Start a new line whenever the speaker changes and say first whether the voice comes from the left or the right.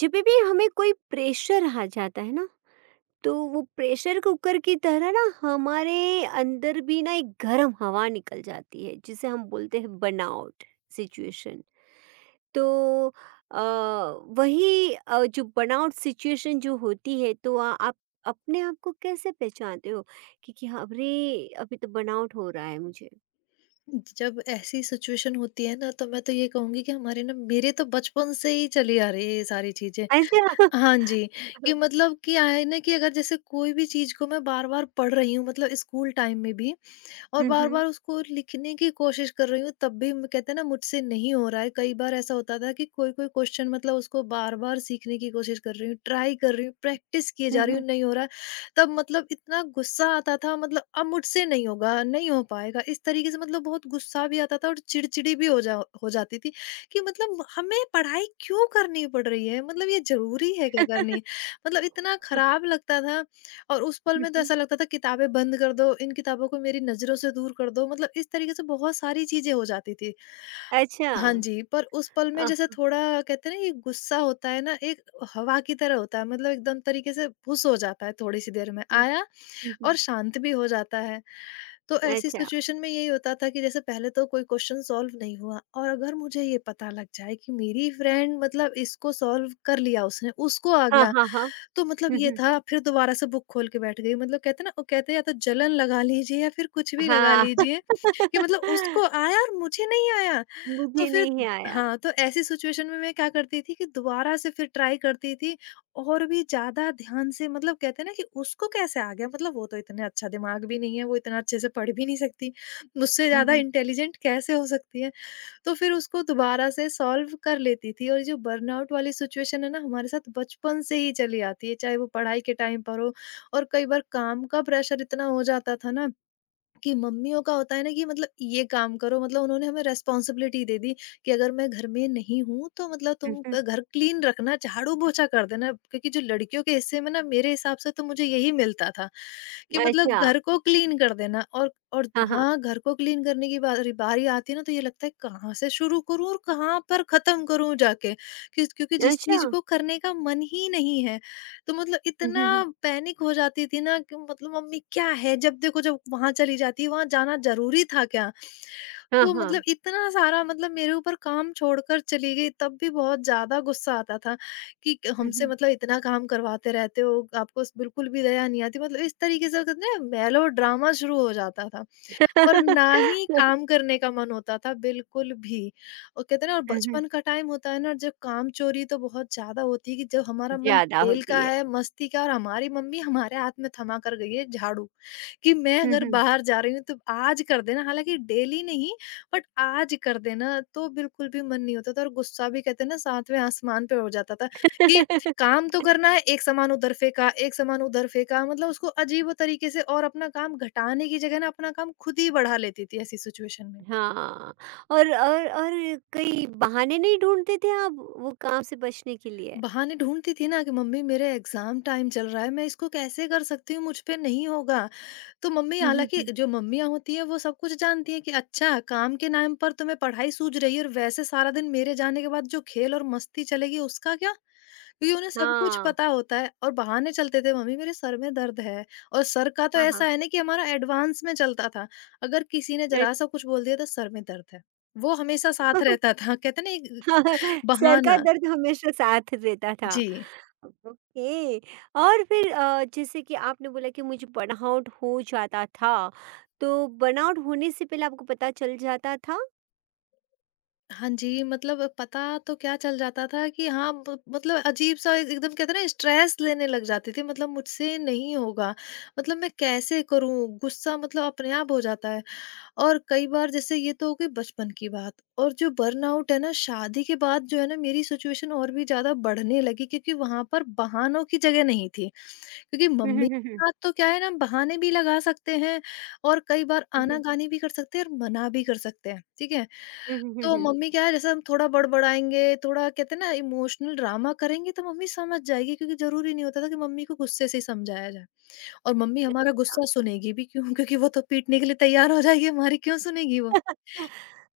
right: जब भी हमें कोई प्रेशर आ जाता है ना, तो वो प्रेशर कुकर की तरह ना हमारे अंदर भी ना एक गर्म हवा निकल जाती है जिसे हम बोलते हैं बर्नआउट सिचुएशन। तो अ, वही जो बर्नआउट सिचुएशन जो होती है तो आप अपने आप को कैसे पहचानते हो कि हाँ, अरे अभी तो बर्नआउट हो रहा है मुझे।
left: जब ऐसी सिचुएशन होती है ना, तो मैं तो ये कहूँगी कि हमारे ना मेरे तो बचपन से ही चली आ रही है ये सारी चीज़ें।
right: अच्छा।
left: हाँ जी। कि मतलब क्या है ना कि अगर जैसे कोई भी चीज़ को मैं बार-बार पढ़ रही हूँ, मतलब स्कूल टाइम में भी, और
right: हम्म। हम्म।
left: बार-बार उसको लिखने की कोशिश कर रही हूँ, तब भी म कहते हैं ना मुझसे नहीं हो रहा है। कई बार ऐसा होता था कि कोई-कोई क्वेश्चन मतलब उसको बार-बार सीखने की कोशिश कर रही हूँ, ट्राई कर रही हूँ, प्रैक्टिस किए जा रही
right: हम्म।
left: हूँ, नहीं हो रहा है। तब मतलब इतना गुस्सा आता था, मतलब अब मुझसे नहीं होगा, नहीं हो पाएगा। इस तरीके से मतलब बहुत गुस्सा भी आता था और चिड़चिड़ी भी हो जाती थी, कि मतलब हमें पढ़ाई क्यों करनी पड़ रही है? मतलब ये ज़रूरी है क्या करनी? मतलब इतना खराब लगता था। और उस पल
right: हम्म,
left: में तो
right: हम्म,
left: ऐसा लगता था, किताबें बंद कर दो, इन किताबों को मेरी नज़रों से दूर कर दो, मतलब इस तरीके से बहुत सारी चीज़ें हो जाती थी।
right: अच्छा।
left: हाँ जी। पर उस पल में
right: आह,
left: जैसे थोड़ा, कहते हैं ना ये गुस्सा होता है ना, एक हवा की तरह होता है, मतलब एकदम तरीके से फुस हो जाता है थोड़ी सी देर में,
right: हम्म,
left: आया
right: हम्म, हम्म,
left: और
right: हम्म।
left: शांत भी हो जाता है। तो ऐसी
right: अच्छा।
left: सिचुएशन में यही होता था कि जैसे पहले तो कोई क्वेश्चन सॉल्व नहीं हुआ, और अगर मुझे ये पता लग जाए कि मेरी फ्रेंड मतलब इसको सॉल्व कर लिया उसने, उसको आ
right: हाँ,
left: गया,
right: हाँ, हाँ।
left: तो मतलब
right: हम्म,
left: ये
right: हम्म।
left: था, फिर दोबारा से बुक खोल के बैठ गई, मतलब कहते हैं ना, वो कहते हैं या तो जलन लगा लीजिए या फिर कुछ भी लगा
right: हाँ।
left: लीजिए, कि मतलब उसको आया और मुझे नहीं आया। तो
right: मुझे
left: फिर,
right: नहीं आया।
left: हाँ, तो ऐसी सिचुएशन में मैं क्या करती थी कि दोबारा से फिर ट्राई करती थी, और भी ज्यादा ध्यान से, मतलब कहते हैं ना कि उसको कैसे आ गया, मतलब वो तो इतना अच्छा दिमाग भी नहीं है, वो इतना अच्छे से पढ़ भी नहीं सकती, मुझसे
right: हुँ,
left: ज्यादा
right: हुँ,
left: इंटेलिजेंट कैसे हो सकती है? तो फिर उसको दोबारा से सॉल्व कर लेती थी। और जो बर्नआउट वाली सिचुएशन है ना, हमारे साथ बचपन से ही चली आती है, चाहे वो पढ़ाई के टाइम पर हो, और कई बार काम का प्रेशर इतना हो जाता था ना, कि मम्मियों का होता है ना कि मतलब, ये काम करो, मतलब उन्होंने हमें रिस्पॉन्सिबिलिटी दे दी कि अगर मैं घर में नहीं हूँ, तो मतलब
right: हुँ, हुँ।
left: तुम घर क्लीन रखना, झाड़ू पोछा कर देना, क्योंकि जो लड़कियों के हिस्से में ना, मेरे हिसाब से तो मुझे यही मिलता था कि मतलब
right: अच्छा,
left: घर को क्लीन कर देना, और
right: हाँ, हाँ।
left: हाँ, घर को क्लीन करने की बारी बारी आती है ना, तो ये लगता है कहाँ से शुरू करूँ और कहाँ पर खत्म करूँ जाके कि, क्योंकि जिस
right: अच्छा।
left: चीज को करने का मन ही नहीं है, तो मतलब
right: हुँ,
left: इतना
right: हुँ, हुँ।
left: पैनिक हो जाती थी ना, कि मतलब मम्मी क्या है, जब देखो जब वहां चली जाती, वहां जाना जरूरी था क्या?
right: हाँ,
left: तो
right: हाँ।
left: मतलब इतना सारा, मतलब मेरे ऊपर काम छोड़कर चली गई, तब भी बहुत ज्यादा गुस्सा आता था कि
right: हुँ,
left: हमसे
right: हुँ।
left: मतलब इतना काम करवाते रहते हो, आपको बिल्कुल भी दया नहीं आती, मतलब इस तरीके से, कहते हैं मेलो ड्रामा शुरू हो जाता था। और ना ही काम करने का मन होता था बिल्कुल भी। और कहते हैं ना, और
right: हुँ, हुँ।
left: बचपन का टाइम होता है ना, जब कामचोरी तो बहुत ज़्यादा होती है, कि जब हमारा मन
right: ज़्यादा
left: खेल
right: होती
left: का
right: है।
left: है, मस्ती का है, और हमारी मम्मी हमारे हाथ में थमा कर गई है झाड़ू। कि मैं
right: हुँ,
left: अगर
right: हुँ।
left: बाहर जा रही हूँ तो आज कर देना, हालाँकि डेली नहीं, बट आज कर देना, तो बिल्कुल भी मन नहीं होता था, और गुस्सा भी कहते हैं ना सातवें आसमान पे हो जाता था। कि काम तो करना है, एक सामान उधर फेंका, एक सामान उधर फेंका, मतलब उसको अजीब तरीके से, और अपना काम घटाने की जगह ना, अपना काम खुद ही बढ़ा लेती थी ऐसी सिचुएशन में।
right: हाँ। और कई बहाने नहीं ढूँढते थे आप, वो काम से बचने के लिए?
left: बहाने ढूँढती थी ना, कि मम्मी मेरे एग्ज़ाम टाइम चल रहा है, मैं इसको कैसे कर सकती हूँ? मुझ पे नहीं होगा। तो मम्मी,
right: हुँ, हुँ,
left: हालाँकि
right: हुँ।
left: जो मम्मियाँ होती हैं, वो सब कुछ जानती हैं कि अच्छा, काम के नाम पर तुम्हें पढ़ाई सूझ रही है, और वैसे सारा दिन मेरे जाने के बाद जो खेल और मस्ती चलेगी उसका क्या? क्योंकि उन्हें सब कुछ
right: हाँ,
left: पता होता है, और बहाने चलते थे, "मम्मी मेरे सर में दर्द है"। और सर का तो
right: हाँ,
left: ऐसा
right: हाँ।
left: है ना कि हमारा एडवांस में चलता था। अगर किसी ने
right: अच्छा।
left: ज़रा-सा कुछ बोल दिया तो सर में दर्द है। वो हमेशा साथ रहता था, कहते हैं ना एक
right: सर का
left: बहाना।
right: दर्द हमेशा साथ रहता था।
left: जी।
right: ओके। और फिर जैसे कि आपने बोला कि मुझे बर्नआउट हो जाता था, तो बर्नआउट होने से पहले आपको पता चल जाता था?
left: हाँ जी, मतलब पता तो क्या चल जाता था कि हाँ, ब मतलब अजीब-सा एकदम, कहते हैं ना स्ट्रेस लेने लग जाती थी, मतलब मुझसे नहीं होगा, मतलब मैं कैसे करूँ? गुस्सा मतलब अपने आप हो जाता है। और कई बार जैसे ये तो हो गई बचपन की बात, और जो बर्नआउट है ना, शादी के बाद जो है ना, मेरी सिचुएशन और भी ज्यादा बढ़ने लगी, क्योंकि वहां पर बहानों की जगह नहीं थी, क्योंकि मम्मी के साथ तो क्या है ना, हम बहाने भी लगा सकते हैं, और कई बार
right: हुँ, हुँ, हुँ, हुँ।
left: आनाकानी भी कर सकते हैं, और मना भी कर सकते हैं, ठीक है?
right: हुँ, हुँ, हुँ, हुँ,
left: तो
right: हुँ।
left: मम्मी क्या है, जैसे हम थोड़ा बड़बड़ाएंगे, थोड़ा कहते हैं ना इमोशनल ड्रामा करेंगे, तो मम्मी समझ जाएगी, क्योंकि जरूरी नहीं होता था कि मम्मी को गुस्से से ही समझाया जाए। और मम्मी हमारा गुस्सा सुनेगी भी क्यों? क्योंकि वो तो पीटने के लिए तैयार हो जाएगी हमारी, क्यों सुनेगी वो?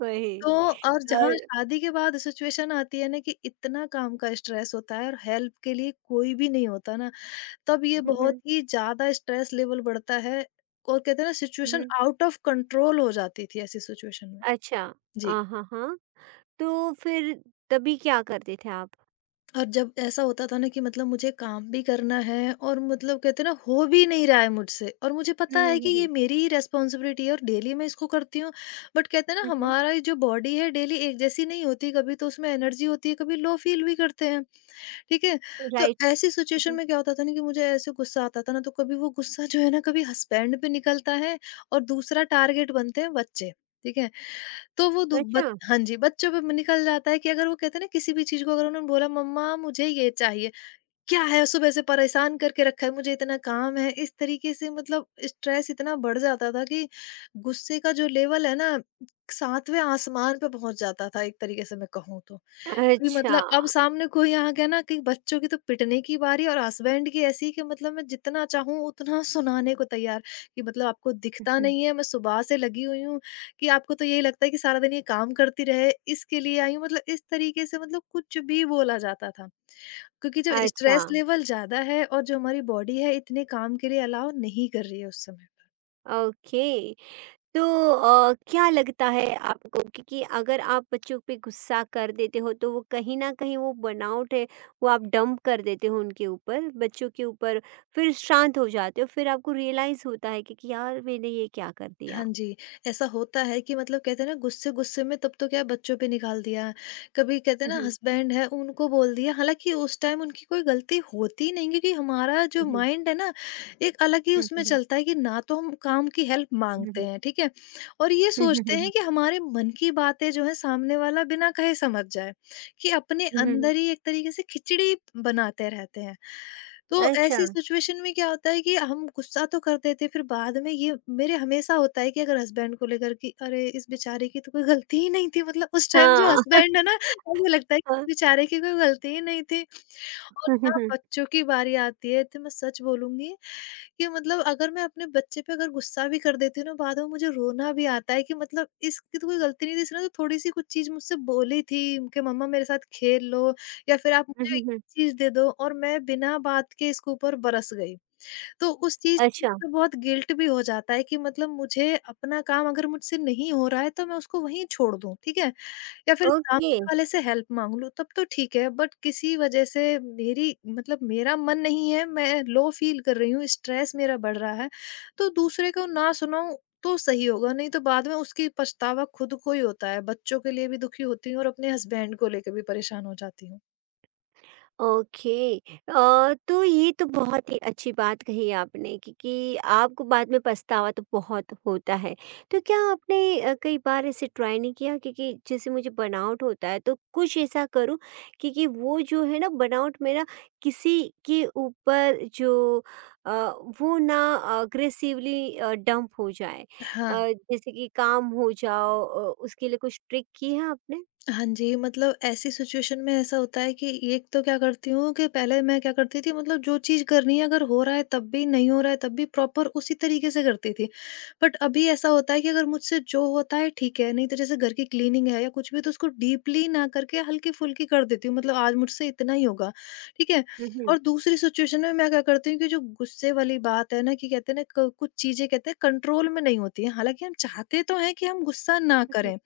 right: वही।
left: तो, और जहाँ
right: और
left: शादी के बाद सिचुएशन आती है ना, कि इतना काम का स्ट्रेस होता है, और हेल्प के लिए कोई भी नहीं होता ना, तब ये
right: हुँ,
left: बहुत
right: हुँ,
left: ही ज़्यादा स्ट्रेस लेवल बढ़ता है, और कहते हैं ना सिचुएशन
right: हुँ।
left: आउट ऑफ कंट्रोल हो जाती थी ऐसी सिचुएशन में।
right: अच्छा।
left: जी।
right: हाँ, हाँ। तो फिर तभी क्या करते थे आप?
left: और जब ऐसा होता था ना कि मतलब मुझे काम भी करना है, और मतलब कहते हैं ना हो भी नहीं रहा है मुझसे, और मुझे
right: हुँ,
left: पता
right: हुँ,
left: है कि
right: हुँ,
left: ये
right: हुँ।
left: मेरी ही रेस्पॉन्सिबिलिटी है, और डेली मैं इसको करती हूँ, बट कहते हैं ना
right: हुँ, हुँ।
left: हमारा जो बॉडी है डेली एक जैसी नहीं होती, कभी तो उसमें एनर्जी होती है, कभी लो फील भी करते हैं, ठीक है? तो
right: राइट।
left: ऐसी
right: हुँ,
left: सिचुएशन
right: हुँ।
left: में क्या होता था ना, कि मुझे ऐसे गुस्सा आता था ना, तो कभी वो गुस्सा जो है ना, कभी हस्बैंड पे निकलता है, और दूसरा टारगेट बनते हैं बच्चे, ठीक है? तो वो दु
right: अच्छा,
left: बत हाँ जी, बच्चों पे निकल जाता है, कि अगर वो कहते हैं ना, किसी भी चीज़ को अगर उन्होंने बोला मम्मा मुझे ये चाहिए, क्या है सुबह से परेशान करके रखा है, मुझे इतना काम है, इस तरीके से मतलब स्ट्रेस इतना बढ़ जाता था कि गुस्से का जो लेवल है ना, सातवें आसमान पे पहुँच जाता था एक तरीके से मैं कहूँ तो। कि
right: अच्छा।
left: मतलब अब सामने कोई आ गया ना, कि बच्चों की तो पिटने की बारी, और हस्बैंड की ऐसी कि मतलब मैं जितना चाहूँ उतना सुनाने को तैयार, कि मतलब आपको
right: हुँ,
left: दिखता
right: हुँ।
left: नहीं है, मैं सुबह से लगी हुई हूँ, कि आपको तो यही लगता है कि सारा दिन ये काम करती रहे इसके लिए आई हूँ, मतलब इस तरीके से मतलब कुछ भी बोला जाता था, क्योंकि जो
right: अच्छा,
left: स्ट्रेस लेवल ज्यादा है, और जो हमारी बॉडी है इतने काम के लिए अलाउ नहीं कर रही है उस समय।
right: ओके। तो क्या लगता है आपको कि अगर आप बच्चों पे गुस्सा कर देते हो तो वो कहीं ना कहीं वो बनावट है, वो आप डंप कर देते हो उनके ऊपर, बच्चों के ऊपर, फिर शांत हो जाते हो, फिर आपको रियलाइज होता है कि यार मैंने ये क्या कर दिया।
left: हाँ जी, ऐसा होता है कि मतलब कहते हैं ना गुस्से-गुस्से में तब तो क्या बच्चों पे निकाल दिया, कभी कहते हैं ना
right: हम्म,
left: हस्बैंड है उनको बोल दिया, हालाँकि उस टाइम उनकी कोई गलती होती नहीं, क्योंकि हमारा जो
right: हम्म,
left: माइंड है ना, एक अलग ही
right: हम्म,
left: उसमें
right: हम्म,
left: चलता है कि ना तो हम काम की हेल्प
right: हम्म,
left: माँगते हैं, ठीक है? और ये
right: हम्म,
left: सोचते
right: हम्म,
left: हैं कि हमारे मन की बातें जो हैं सामने वाला बिना कहे समझ जाए, कि अपने
right: हम्म, हम्म,
left: अंदर ही एक तरीके से खिचड़ी बनाते रहते हैं। तो
right: अच्छा।
left: ऐसी सिचुएशन में क्या होता है कि हम गुस्सा तो कर देते हैं, फिर बाद में ये मेरे हमेशा होता है कि अगर हस्बैंड को लेकर कि अरे इस बेचारे की तो कोई गलती ही नहीं थी, मतलब उस टाइम जो
right: हाँ,
left: हस्बैंड है ना मुझे लगता है कि इस
right: हाँ,
left: बेचारे की कोई गलती ही नहीं थी। और
right: हम्म, हम्म,
left: जहाँ
right: हम्म,
left: बच्चों की बारी आती है तो मैं सच बोलूंगी कि मतलब अगर मैं अपने बच्चे पे अगर गुस्सा भी कर देती हूँ ना बाद में मुझे रोना भी आता है कि मतलब इसकी तो कोई गलती नहीं थी, इसने तो थोड़ी सी कुछ चीज मुझसे बोली थी कि मम्मा मेरे साथ खेल लो या फिर आप
right: हम्म,
left: मुझे
right: हम्म।
left: चीज दे दो, और मैं बिना बात के इसके ऊपर बरस गई। तो उस चीज से
right: अच्छा।
left: मतलब बहुत गिल्ट भी हो जाता है कि मतलब मुझे अपना काम अगर मुझसे नहीं हो रहा है तो मैं उसको वहीं छोड़ दूं, ठीक है। या फिर
right: ओके।
left: सामने वाले से हेल्प माँग लूँ तब तो ठीक है, बट किसी वजह से मेरी मतलब मेरा मन नहीं है, मैं लो फ़ील कर रही हूँ, स्ट्रेस मेरा बढ़ रहा है, तो दूसरे को ना सुनाऊँ तो सही होगा, नहीं तो बाद में उसकी पछतावा खुद को ही होता है। बच्चों के लिए भी दुखी होती हूँ और अपने हस्बैंड को लेके भी परेशान हो जाती हूँ।
right: ओके। तो ये तो बहुत ही अच्छी बात कही आपने, क्योंकि आपको बाद में पछतावा तो बहुत होता है। तो क्या आपने कई बार ऐसे ट्राई नहीं किया, क्योंकि जैसे मुझे बर्नआउट होता है तो कुछ ऐसा करूं, क्योंकि वो जो है ना बर्नआउट मेरा किसी के ऊपर जो अ, वो ना अग्रेसिवली डंप हो जाए?
left: हाँ।
right: जैसे कि काम हो जाओ, उसके लिए कुछ ट्रिक की है आपने?
left: हाँ जी, मतलब ऐसी सिचुएशन में ऐसा होता है कि एक तो क्या करती हूँ कि पहले मैं क्या करती थी मतलब जो चीज़ करनी है अगर हो रहा है तब भी, नहीं हो रहा है तब भी प्रॉपर उसी तरीके से करती थी। बट अभी ऐसा होता है कि अगर मुझसे जो होता है ठीक है, नहीं तो जैसे घर की क्लीनिंग है या कुछ भी तो उसको डीपली ना करके हल्की-फुल्की कर देती हूँ, मतलब आज मुझसे इतना ही होगा, ठीक है?
right: हम्म, हम्म,
left: और दूसरी सिचुएशन में मैं क्या करती हूँ कि जो गुस्से वाली बात है ना कि कहते हैं ना क कुछ चीज़ें कहते हैं कंट्रोल में नहीं होती हैं, हालाँकि हम चाहते तो हैं कि हम गुस्सा ना
right: हम्म,
left: करें।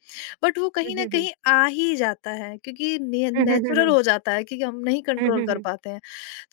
left: बट वो कहीं
right: हम्म,
left: न
right: हम्म,
left: कहीं आ ही जाता है क्योंकि ने
right: हम्म, हम्म, हम्म, हम्म,
left: नेचुरल
right: हम्म,
left: हो जाता है क्योंकि हम नहीं
right: हम्म,
left: कंट्रोल
right: हम्म,
left: कर
right: हम्म।
left: पाते हैं।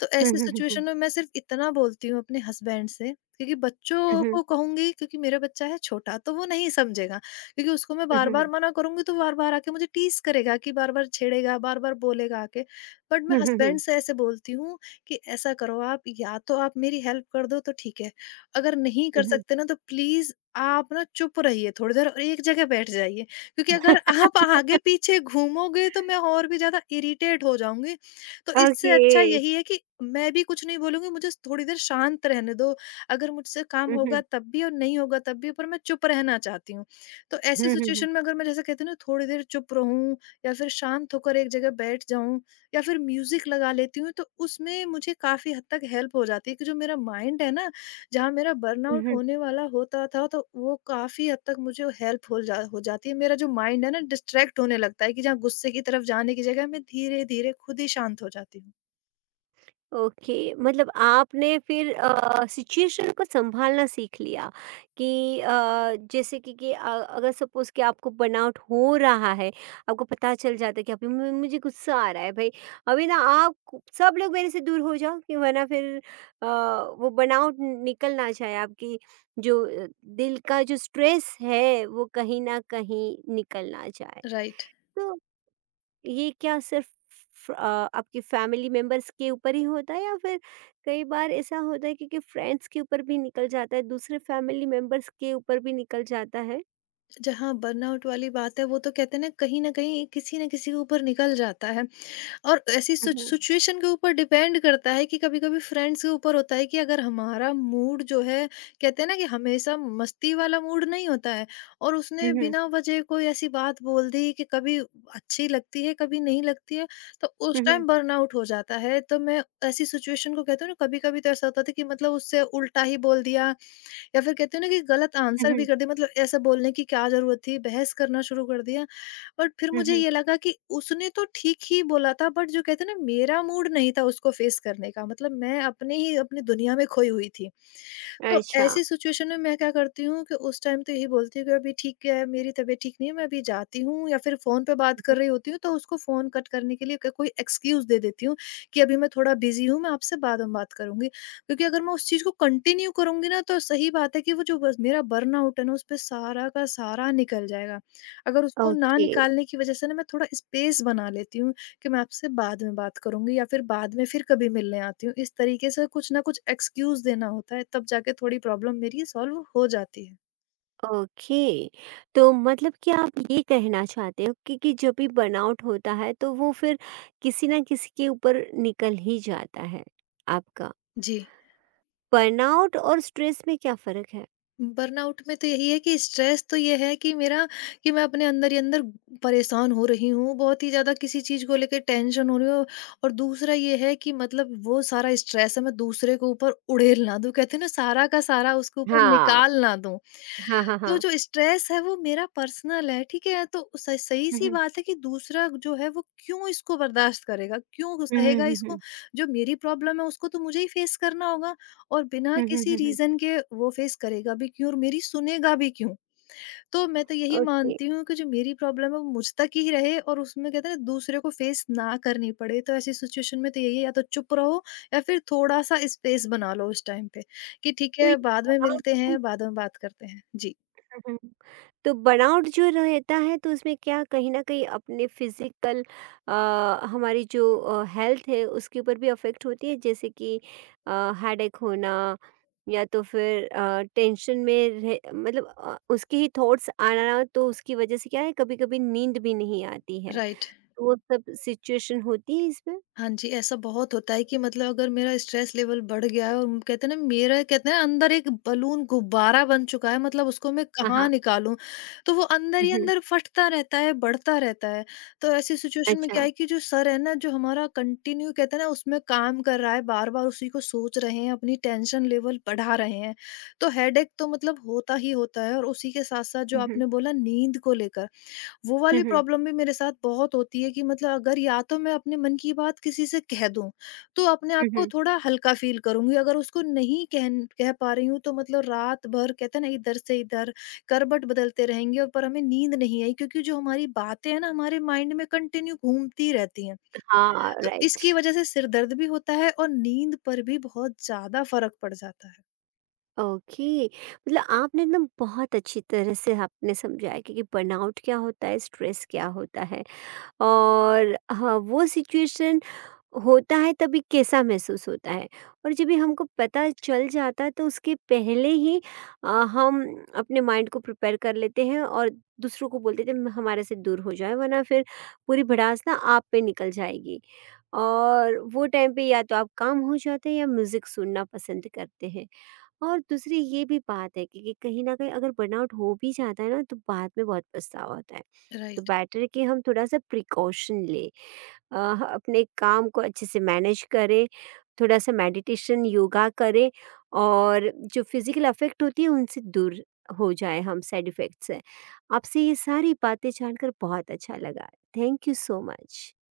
left: तो ऐसी
right: हम्म, हम्म,
left: सिचुएशन में मैं सिर्फ इतना बोलती हूँ अपने हस्बैंड से, क्योंकि बच्चों को कहूँगी क्योंकि मेरा बच्चा है छोटा तो वो नहीं समझेगा, क्योंकि उसको मैं
right: हम्म, हम्म, हम्म,
left: बार-बार मना करूँगी तो बार-बार आके मुझे टीज़ करेगा, कि बार-बार छेड़ेगा, बार-बार बोलेगा आके। बट मैं
right: हम्म, हम्म,
left: हस्बैंड
right: हम्म,
left: से ऐसे बोलती हूँ कि ऐसा करो आप, या तो आप मेरी हेल्प कर दो तो ठीक है, अगर नहीं कर
right: हम्म, हम्म,
left: सकते ना तो प्लीज़ आप ना चुप रहिए थोड़ी देर और एक जगह बैठ जाइए। क्योंकि अगर आप आगे पीछे घूमोगे तो मैं और भी ज़्यादा इरिटेट हो जाऊँगी। तो
right: हम्म,
left: इससे अच्छा
right: हम्म,
left: यही है कि मैं भी कुछ नहीं बोलूँगी, मुझे थोड़ी देर शांत रहने दो। अगर मुझसे काम होगा तब भी और नहीं होगा तब भी, पर मैं चुप रहना चाहती हूँ। तो
right: हम्म,
left: ऐसी
right: हम्म, हम्म, हम्म, हम्म, हम्म, हम्म, हम्म, हम्म, हम्म, हम्म, हम्म,
left: सिचुएशन में अगर मैं जैसे कहती हूँ ना थोड़ी देर चुप रहूँ या फिर शांत होकर एक जगह बैठ जाऊँ या फिर म्यूज़िक लगा लेती हूँ, तो उसमें मुझे काफ़ी हद तक हेल्प हो जाती है कि जो मेरा माइंड है ना, जहाँ मेरा बर्नआउट
right: हम्म।
left: होने वाला होता था तो वो काफ़ी हद तक मुझे हेल्प हो जाती है। मेरा जो माइंड है ना डिस्ट्रैक्ट होने लगता है कि जहाँ गुस्से की तरफ जाने की जगह मैं धीरे-धीरे खुद ही शांत हो जाती हूँ।
right: ओके, मतलब आपने फिर सिचुएशन को संभालना सीख लिया कि अ, जैसे कि, अगर सपोज कि आपको बनाउट हो रहा है, आपको पता चल जाता है कि अभी मुझे गुस्सा आ रहा है भाई। अभी ना आप सब लोग मेरे से दूर हो जाओ, कि वरना फिर अ, वो बनाउट निकल ना जाए आपकी, जो दिल का जो स्ट्रेस है वो कहीं ना कहीं निकल ना जाए।
left: राइट।
right: तो ये क्या सिर्फ आपके फैमिली मेंबर्स के ऊपर ही होता है, या फिर कई बार ऐसा होता है कि फ्रेंड्स के ऊपर भी निकल जाता है, दूसरे फैमिली मेंबर्स के ऊपर भी निकल जाता है?
left: जहाँ बर्नआउट वाली बात है वो तो कहते हैं ना कहीं न कहीं किसी न किसी के ऊपर निकल जाता है। और ऐसी सिच
right: हम्म,
left: सिचुएशन के ऊपर डिपेंड करता है कि कभी-कभी फ्रेंड्स के ऊपर होता है कि अगर हमारा मूड जो है, कहते हैं ना कि हमेशा मस्ती वाला मूड नहीं होता है, और उसने
right: हम्म,
left: बिना वजह कोई ऐसी बात बोल दी कि कभी अच्छी लगती है, कभी नहीं लगती है, तो उस
right: हम्म,
left: टाइम बर्नआउट हो जाता है। तो मैं ऐसी सिचुएशन को कहती हूँ ना, कभी-कभी तो ऐसा होता था कि मतलब उससे उल्टा ही बोल दिया या फिर कहते हैं ना कि गलत आंसर भी
right: हम्म,
left: कर दिया, मतलब ऐसा बोलने की क्या ज़रूरत थी, बहस करना शुरू कर दिया। और फिर मुझे
right: हम्म।
left: ये लगा कि उसने तो ठीक ही बोला था, बट जो कहते हैं ना मेरा मूड नहीं था उसको फेस करने का, मतलब मैं अपने ही अपनी दुनिया में खोई हुई थी। तो
right: अच्छा।
left: ऐसी सिचुएशन में मैं क्या करती हूँ कि उस टाइम तो यही बोलती हूँ कि अभी ठीक है, मेरी तबीयत ठीक नहीं है, मैं अभी जाती हूँ, या फिर फोन पे बात
right: हम्म।
left: कर रही होती हूँ तो उसको फोन कट करने के लिए कोई एक्सक्यूज दे देती हूँ कि अभी मैं थोड़ा बिजी हूँ, मैं आपसे बाद में बात करूंगी, क्योंकि अगर मैं उस चीज को कंटिन्यू करूंगी ना तो सही बात है कि वो जो बस मेरा बर्न आउट है ना उस पर सारा का सारा निकल जाएगा। अगर उसको ना
right: ओके।
left: निकालने की वजह से ना मैं थोड़ा स्पेस बना लेती हूँ कि मैं आपसे बाद में बात करूँगी या फिर बाद में फिर कभी मिलने आती हूँ। इस तरीके से कुछ ना कुछ एक्सक्यूज़ देना होता है तब जाके थोड़ी प्रॉब्लम मेरी सॉल्व हो जाती है।
right: ओके। तो मतलब कि आप ये कहना चाहते हो कि जब भी बर्नआउट होता है तो वो फिर किसी ना किसी के ऊपर निकल ही जाता है आपका।
left: जी।
right: बर्नआउट और स्ट्रेस में क्या फर्क है?
left: बर्नआउट में तो यही है कि स्ट्रेस तो ये है कि मेरा, कि मैं अपने अंदर ही अंदर परेशान हो रही हूँ, बहुत ही ज़्यादा किसी चीज़ को लेके टेंशन हो रही हो, और दूसरा ये है कि मतलब वो सारा स्ट्रेस है मैं दूसरे के ऊपर उड़ेल ना दूँ, कहते हैं ना सारा का सारा उसके ऊपर
right: हाँ,
left: निकाल ना दूँ।
right: हाँ, हाँ,
left: तो
right: हाँ।
left: जो स्ट्रेस है वो मेरा पर्सनल है, ठीक है? तो स सही
right: हुँ,
left: सी
right: हुँ।
left: बात है कि दूसरा जो है वो क्यों इसको बर्दाश्त करेगा? क्यों
right: हुँ, हुँ,
left: सहेगा
right: हुँ,
left: इसको?
right: हुँ।
left: जो मेरी प्रॉब्लम है उसको तो मुझे ही फेस करना होगा, और बिना
right: हुँ, हुँ,
left: किसी
right: हुँ, हुँ।
left: रीज़न के वो फेस करेगा भी क्यों और मेरी सुनेगा भी क्यों? तो मैं तो यही
right: ओके,
left: मानती हूँ कि जो मेरी प्रॉब्लम है वो मुझ तक ही रहे और उसमें कहते हैं ना दूसरे को फेस ना करनी पड़े। तो ऐसी सिचुएशन में तो यही है या तो चुप रहो या फिर थोड़ा-सा स्पेस बना लो उस टाइम पे, कि ठीक
right: तो ये
left: है बाद में
right: बर्नआउट
left: मिलते
right: से।
left: हैं, बाद में बात करते हैं। जी,
right: हुँ, हुँ। तो बर्नआउट जो रहता है तो उसमें क्या कहीं न कहीं अपने फ़िज़िकल, अ, हमारी जो हेल्थ है उसके ऊपर भी अफ़ेक्ट होती है, जैसे कि अ, हेडेक होना, या तो फिर टेंशन में रह मतलब उसके ही थॉट्स आना, तो उसकी वज़ह से क्या है कभी-कभी नींद भी नहीं आती है?
left: राइट।
right: तो वो सब सिचुएशन होती है इसमें?
left: हाँ जी, ऐसा बहुत होता है कि मतलब अगर मेरा स्ट्रेस लेवल बढ़ गया है और म कहते हैं ना मेरा, कहते हैं ना, अंदर एक बलून गुब्बारा बन चुका है, मतलब उसको मैं
right: हाँ,
left: कहाँ
right: हाँ।
left: निकालूँ? तो वो अंदर
right: हुँ,
left: ही
right: हुँ।
left: अंदर फटता रहता है, बढ़ता रहता है। तो ऐसी सिचुएशन में क्या
right: अच्छा।
left: है कि जो सर है ना, जो हमारा कंटिन्यू कहते हैं ना उसमें काम कर रहा है, बार-बार उसी को सोच रहे हैं, अपनी टेंशन लेवल बढ़ा रहे हैं। तो हेडेक तो मतलब होता ही होता है, और उसी के साथ-साथ जो
right: हुँ, हुँ।
left: आपने बोला नींद को लेकर, वो
right: हुँ,
left: वाली
right: हुँ।
left: प्रॉब्लम भी मेरे साथ बहुत होती है कि मतलब अगर या तो मैं अपने मन की बात किसी से कह दूं तो अपने आप
right: हुँ,
left: को
right: हुँ।
left: थोड़ा हल्का फील करूंगी, अगर उसको नहीं कह कह पा रही हूँ तो मतलब रात भर कहते हैं ना इधर से इधर करबट बदलते रहेंगे और पर हमें नींद नहीं आई, क्योंकि जो हमारी बातें हैं ना हमारे माइंड में कंटिन्यू घूमती रहती हैं।
right: हाँ,
left: तो
right: राइट।
left: इसकी वजह से सिर दर्द भी होता है और नींद पर भी बहुत ज्यादा फर्क पड़ जाता है।
right: ओके, मतलब आपने ना बहुत अच्छी तरह से आपने समझाया कि बर्नआउट क्या होता है, स्ट्रेस क्या होता है। और हाँ, वो सिचुएशन होता है तभी कैसा महसूस होता है। और जब भी हमको पता चल जाता है तो उसके पहले ही हम अपने माइंड को प्रिपेयर कर लेते हैं और दूसरों को बोल देते हैं हमारे से दूर हो जाए, वरना फिर पूरी भड़ास ना आप पे निकल जाएगी। और वो टाइम पे या तो आप काम हो जाते हैं या म्यूज़िक सुनना पसंद करते हैं। और दूसरी ये भी बात है कि कहीं न कहीं अगर बर्नआउट हो भी जाता है ना तो बाद में बहुत पछतावा होता है। तो
left: राइट।
right: बेटर है कि हम थोड़ा-सा प्रिकॉशन लें, अ, अपने काम को अच्छे से मैनेज करें, थोड़ा-सा मेडिटेशन, योगा करें, और जो फिज़िकल अफेक्ट होती है उनसे दूर हो जाएँ हम, साइड इफ़ेक्ट से। आपसे ये सारी बातें जानकर बहुत अच्छा लगा। Thank you so much.